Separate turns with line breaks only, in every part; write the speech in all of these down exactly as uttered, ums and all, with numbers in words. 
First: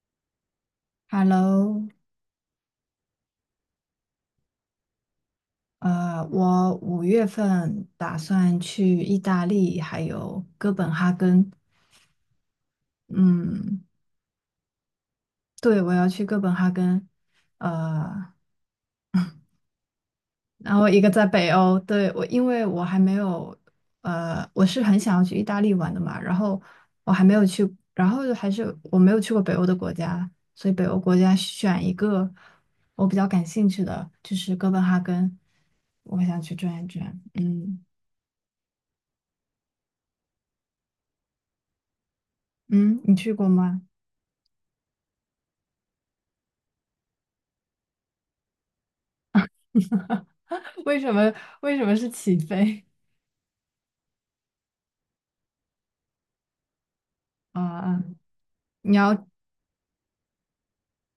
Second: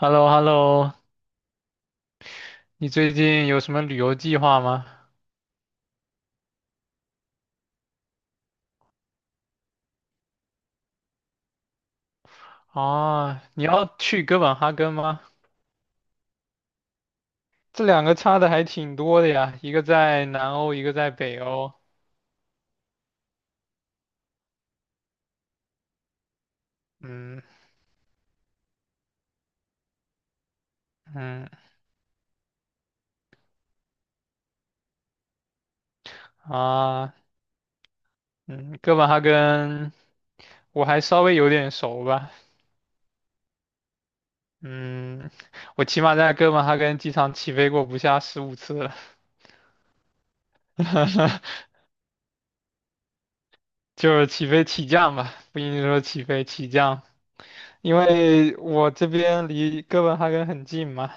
h e l l o h e l l o。
Hello。
你最近有什么旅游计划吗？
呃，我五月份打算去意大利，还有哥本哈根。
啊，你
嗯，
要去哥本哈根吗？
对，我要去哥本哈根。
这两个
呃，
差的还挺多的呀，一个在南欧，
然
一
后
个
一个
在
在
北
北
欧。
欧，对，我，因为我还没有，呃，我是很想要去意大利玩的嘛，然后我还没有
嗯
去，然后还是我没有去过北欧的国家，所以北欧国家
嗯
选一个我比较感兴趣的，就是哥本哈根，我想去转一
啊
转。嗯
嗯，哥本哈根我还稍微有点熟吧。
嗯，你去过吗？
嗯，我起码在哥本哈根机场起飞过不下十五次了，
为什么 为什么是起飞
就是起飞起降吧，不一定说起飞起降，因
啊？
为我
你
这
要
边离哥本哈根很近嘛。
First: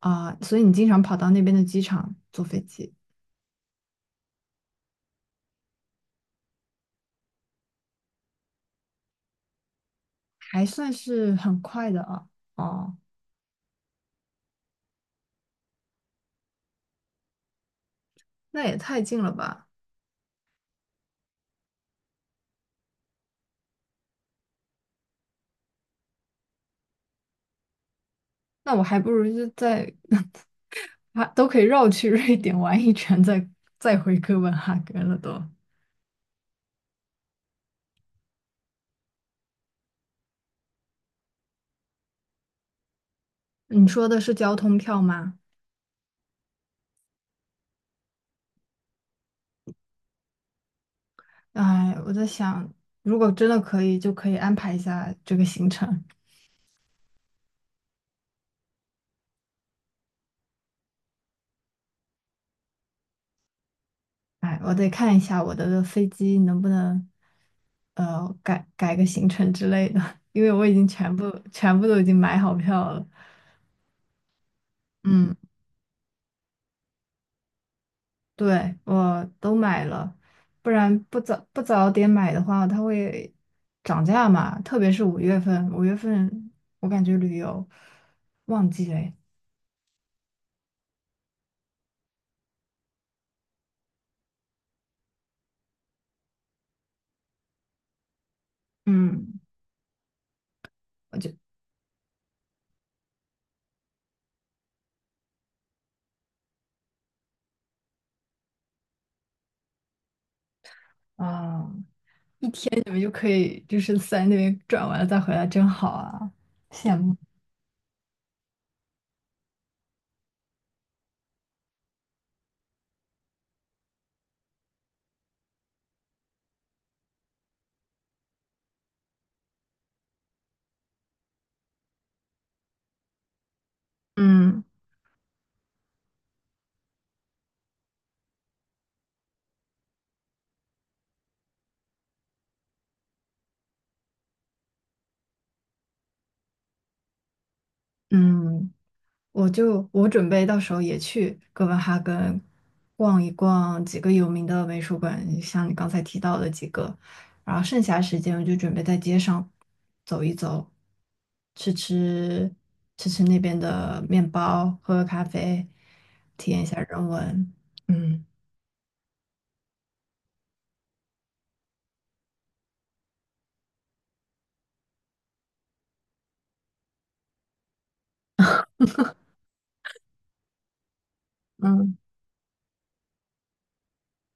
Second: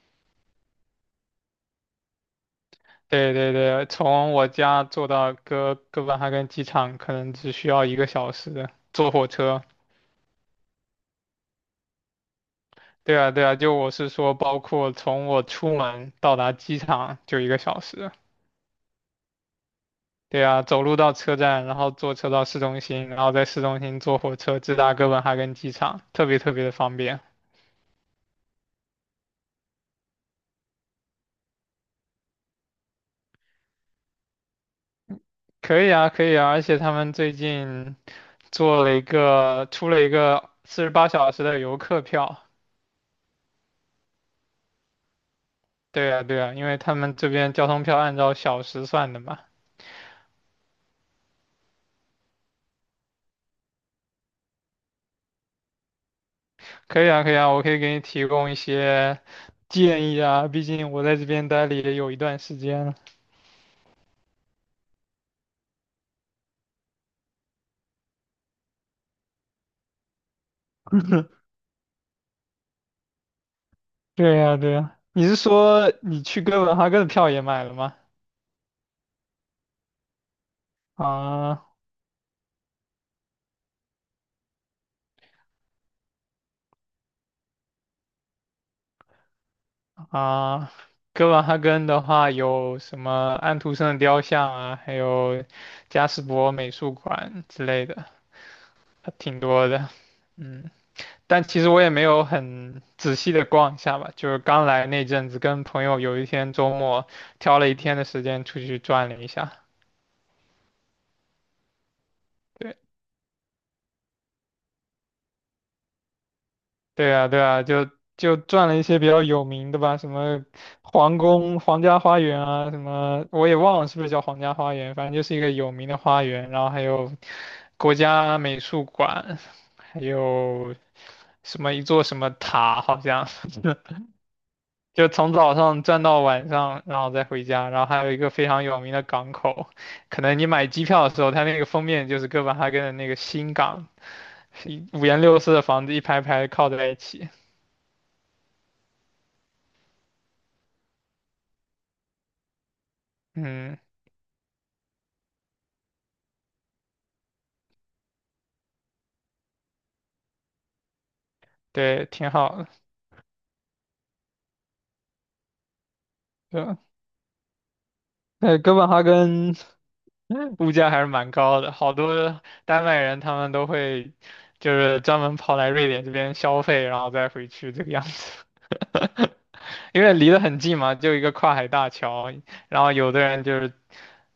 啊，所以你经常跑到那边的机场坐飞机，
对对对，从我家坐到哥哥本哈根机场可能只需要一个小时，坐火车。
还算是很快的啊。哦，
对啊对啊，就我是说，包括从我出门到达机场就一个小时。
那也太近了吧？
对啊，走路到车站，然后坐车到市中心，然后在市中心坐火车直达哥本哈根机场，特别特别的方便。
那我还不如就在 啊，都可以绕去瑞典玩一圈，再再回哥本哈根了都。
可以啊，可以啊，而且他们最近做了一个，出了一个四十八小时的游客票。
你说的是交通票吗？
对啊，对啊，因为他们这边交通票按照小时算的嘛。
哎，我在想，如果真的可以，就可以安排一下这个行程。
可以啊，可以啊，我可以给你提供一些建议啊，毕竟我在这边待了也有一段时间了。
哎，我得看一下我的飞机能不能，呃，改改个行程之类的，因为我已经全部全部都已经买好票了。
对呀，对呀，你是
嗯，
说你去哥本哈根的票也买了吗？
对，我都买了，不然不早不
啊
早点买的话，它会涨价嘛。特别是五月份，五月份我感觉旅游旺季嘞。
啊，哥本哈根的话有什么安徒生的雕像啊，还有加斯伯美术馆之类的，还挺
嗯，
多的。嗯，
我就
但其实我也没有很仔细的逛一下吧，就是刚来那阵子，跟朋友有一天周末挑了一天的时间出去转了一下。
啊，一天
对
你们就可以就是在那边转完了再回来，真好啊，羡
对
慕。
啊，对啊，就就转了一些比较有名的吧，什么皇宫、皇家花园啊，什么我也忘了是不是叫皇家花园，反正就是一个有名的花园，然后还有国家美术馆，还有什么一座什么塔，好像
嗯，
就从早上转到晚上，然后再回家，然后还有一个非常有名的港口，可能你买机票的时候，它那个封面就是哥本哈根的那个新港，是一五颜六色的房子一排排靠在一起。
嗯，我就我准备到时候也去哥本哈根逛一
嗯，
逛几个有名的美术馆，像你刚才提到的几个，然后剩下时间我就准备在街上走一走，吃
对，挺
吃
好的。
吃吃那边的面包，喝喝咖啡，体验一
对，
下人文。嗯
那哥本哈根 物价还是蛮高的，好多丹麦人他们都会就是专门跑来瑞典这边消费，然后再回去这个样 因为离得很近嘛，就一个跨海大
嗯
桥，然后有的人就是，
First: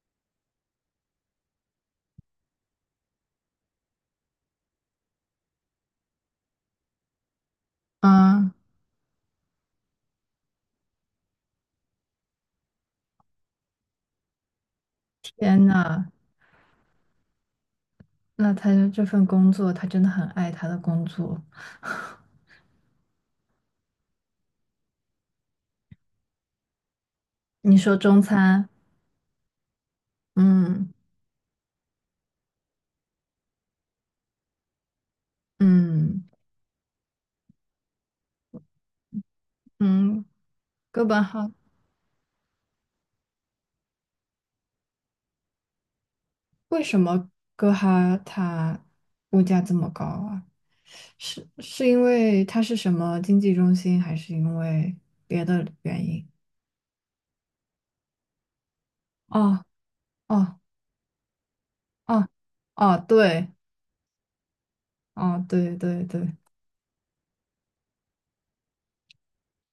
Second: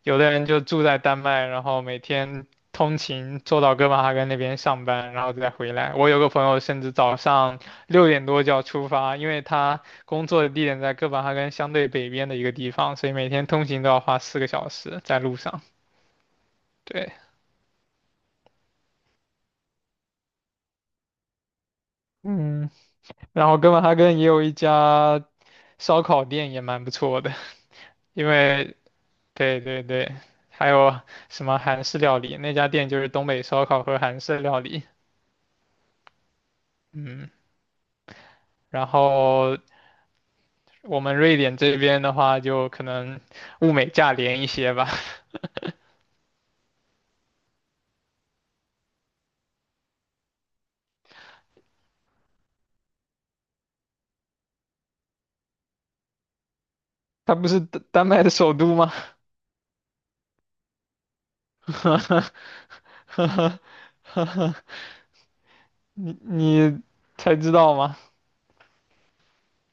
有的人就住在丹麦，然后每天通勤坐到哥本哈根那边上班，然后再回来。我有个朋友甚至早上六点多
嗯，
就要出发，因为他工作的地点在哥本哈根相对北边的一个地方，所以每天通勤都要花四个小时在路上。
天呐，
对，
那他这份工作，他真的很爱他的工作。
嗯，然后哥本哈根也有一家烧烤店，也蛮不错的，
你说中
因
餐，
为对对对，还
嗯
有什么韩式料理？那家店就是东北烧烤和韩式料理。
嗯
嗯，然后
嗯，
我
哥
们
本
瑞
哈
典这边的话，就可能物美价廉一些吧。
为什么哥哈它物价这么高啊？是是因为它是什么经济中心，还是因为别的原因？
它不是丹丹麦的首都吗？
哦哦哦 哦，对，哦对对
你
对，
你才知道吗？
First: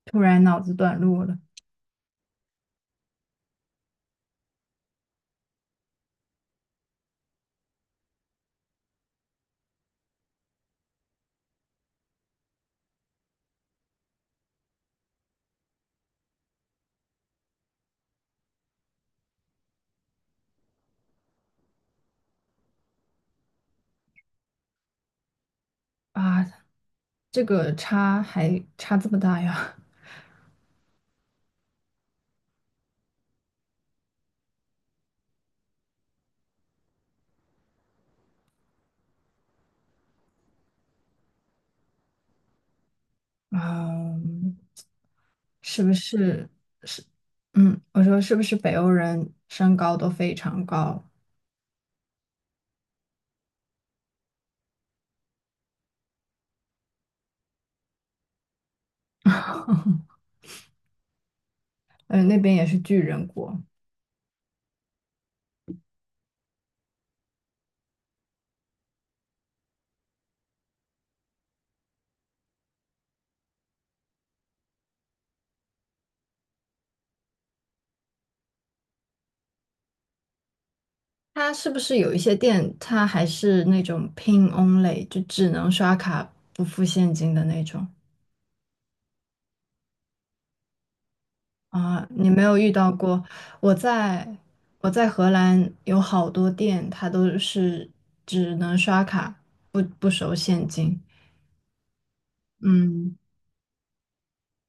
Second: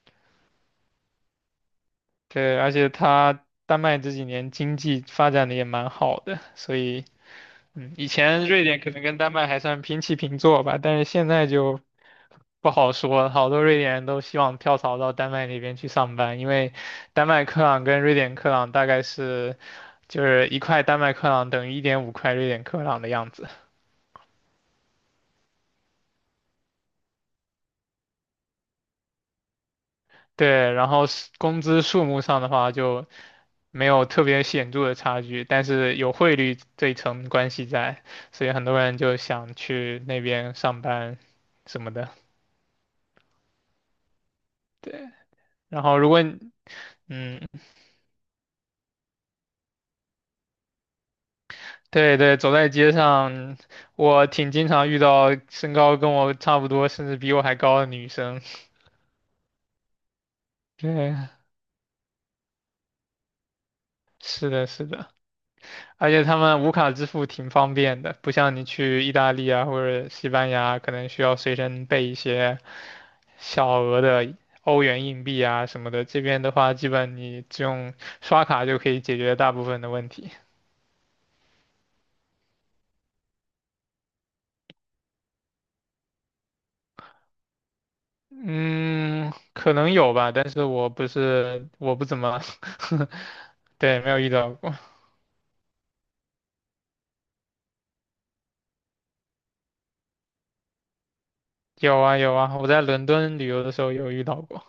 突然脑子短路了。
对，而且它丹麦这几年经济发展的也蛮好的，所以嗯，以前瑞典可能跟丹麦还算平起平坐吧，但是现在就不好说，好多瑞典人都希望跳槽到丹麦那边去上班，因为丹麦克朗跟瑞典克朗大概是就是一块丹麦克朗等于一点五块瑞典克朗的样子。
啊！这个差还差这么大呀？
对，然后是工资数目上的话就没有特别显著的差距，但是有汇率这一层关系在，所以很多人就想去那边上班什么的。
嗯，
对，然
是不
后如果你
是是？
嗯，
嗯，我说是不是北欧人身高都非常高？
对对，走在街上，我挺经常遇到身高跟我差不多，甚至比我还高的女生。对，
嗯，那边也是巨人国。
是的，是的，而且他们无卡支付挺方便的，不像你去意大利啊或者西班牙，可能需要随身备一些小额的欧元硬币啊什么的。这边的话，基本你只用刷卡就可以解决大部分的问题。
它是不是有一些店，它还是那种 PIN only,就只能刷卡不付现金的那种？
嗯，可能有吧，但是我不是，我
啊？
不怎
你没
么
有遇到过？我
对，没有
在
遇到过。
我在荷兰有好多店，它都是只能刷卡，不不收现金。
有啊有啊，我在伦
嗯，
敦旅游的时候有遇到过。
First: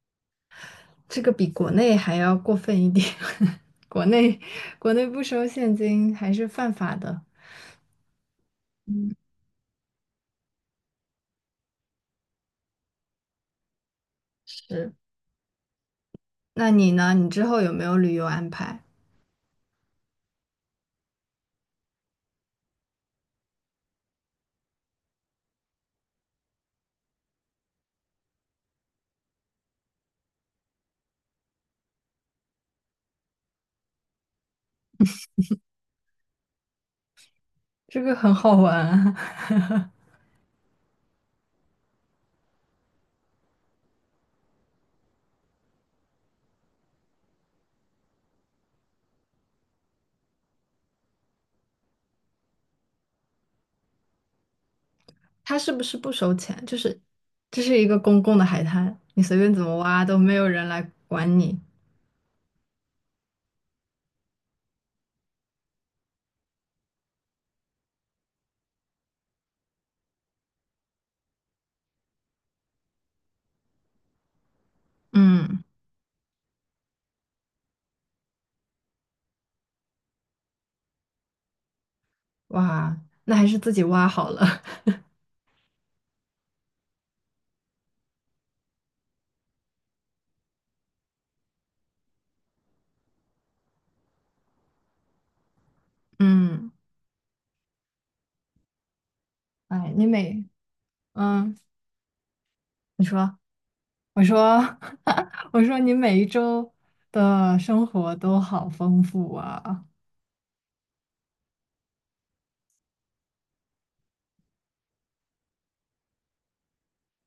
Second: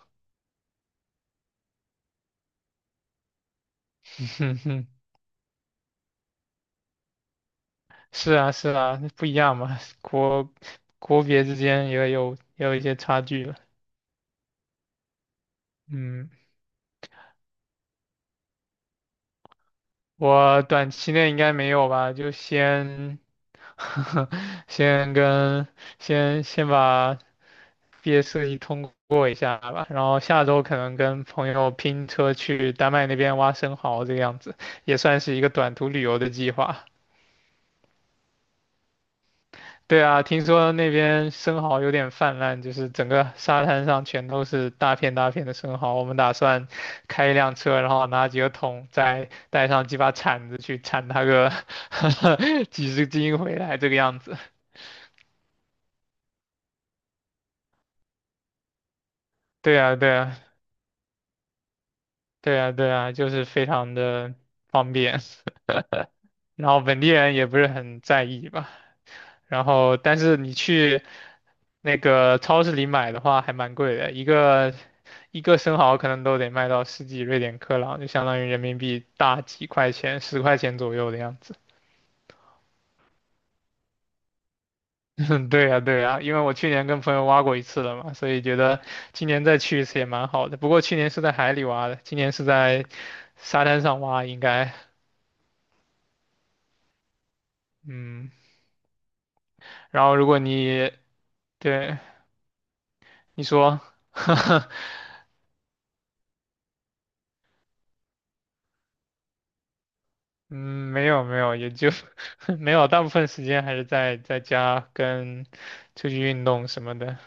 这个比国内还要过分一点。国 内
哼哼，
国内不收现金还是犯法的。
是啊是啊，
嗯，
不一样嘛，国国别之间也有也有一些差距了。
是。
嗯，
那你呢？你之后有没有旅游安排？
我短期内应该没有吧，就先 先跟先先把毕业设计通过一下吧，然后下周可能跟朋友拼车去丹麦那边挖生蚝，这个样子也算是一个短途旅游的计划。
这个很好玩啊。
对 啊，听说那边生蚝有点泛滥，就是整个沙滩上全都是大片大片的生蚝。我们打算开一辆车，然后拿几个桶，再带上几把铲子去铲它个 几十斤回来，这个样子。
他是不是不收钱？就是这是一个公共的海滩，你随便怎么
对啊，
挖
对
都没
啊，
有人来管你。
对啊，对啊，就是非常的方便。然后本地人也不是很在意吧，然后但是你去那个超市里买的话，还蛮贵的，一个一个
嗯，
生蚝可能都得卖到十几瑞典克朗，就相当于人民币大几块钱，十块钱左右的样子。
哇，那还是自己挖好了。
对呀，对呀，因为我去年跟朋友挖过一次了嘛，所以觉得今年再去一次也蛮好的。不过去年是在海里挖的，今年是在沙滩上挖，应该，
嗯，
嗯。
哎，
然
你
后如果
每
你
嗯，
对
你说，
你说，
我说，我说你每一周的生活都好丰富啊。
嗯，没有没有，也就 没有，大部分时间还是在在家跟出去运动什么的。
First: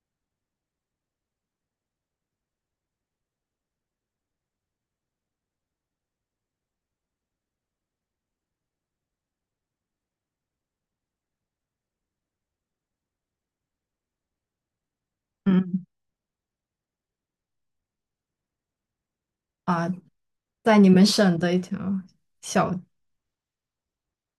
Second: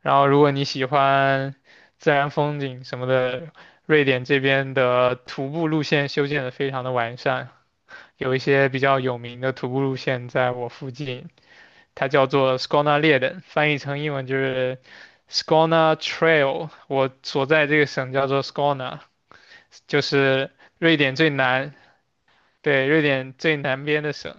然后，如果你喜欢自然风景什么的，瑞典这边的徒步路线修建的非常的完善，有一些比较有名的徒步路线在我附近，它叫做 Skonaleden，翻译成英文就是
嗯，
Skåne Trail。我所在这个省叫做 Skåne，
啊，
就是
在你
瑞
们
典最
省的一
南，
条小，
对，瑞典最南边的省。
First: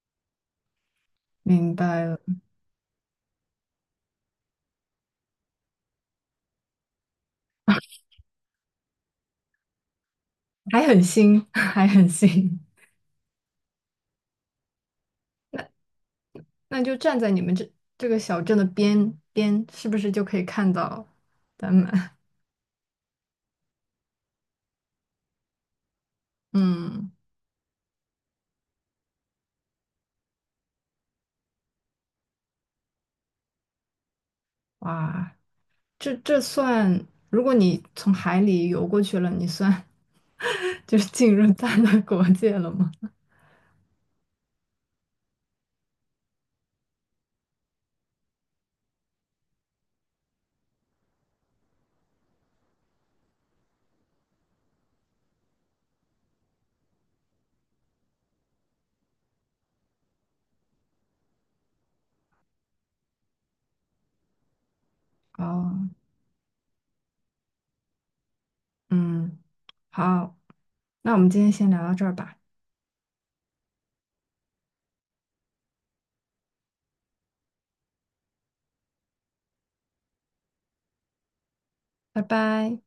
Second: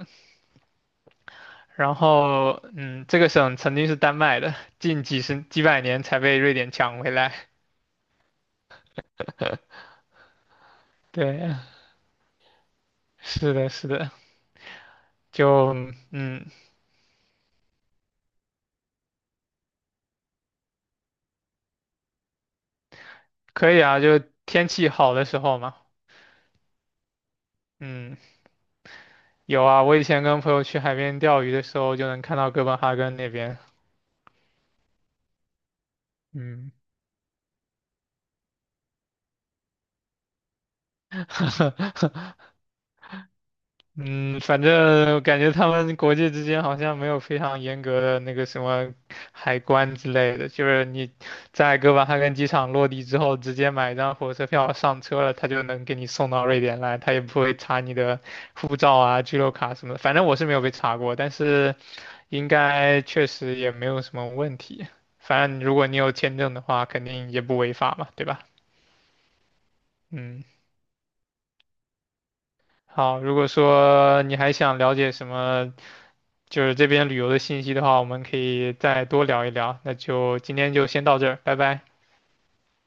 明
然
白了，
后，嗯，这个省曾经是丹麦的，近几十几百年才被瑞典抢回来。
还很 新，
对，
还很新。
是的，是的，就嗯，
那就站在你们这这个小镇的边边，是不是就可以看到丹麦？
可以啊，就天气好的时候嘛。
嗯，
嗯，有啊，我以前跟朋友去海边钓鱼的时候，就能看到哥本哈根那边。
哇，这这
嗯，
算，如果你从海里游过去了，你算 就是进入丹麦国 界了吗？
嗯，反正感觉他们国际之间好像没有非常严格的那个什么海关之类的，就是你在哥本哈根机场落地之后，直接买一张火车票上车了，他就能给你送到瑞典来，他也不会查你的护照啊、居留卡什么的。反正我是没有被查过，但是应该确实也没有什么问题。反正如果
哦，
你有签证的话，肯定也不违法嘛，对吧？
嗯，好，
嗯。
那我们今天先聊到这儿吧，
好，如果说你还想了解什么，就是这边旅游的信息的话，我们可以再多聊一聊。那就今天就先到这儿，拜拜。
拜拜。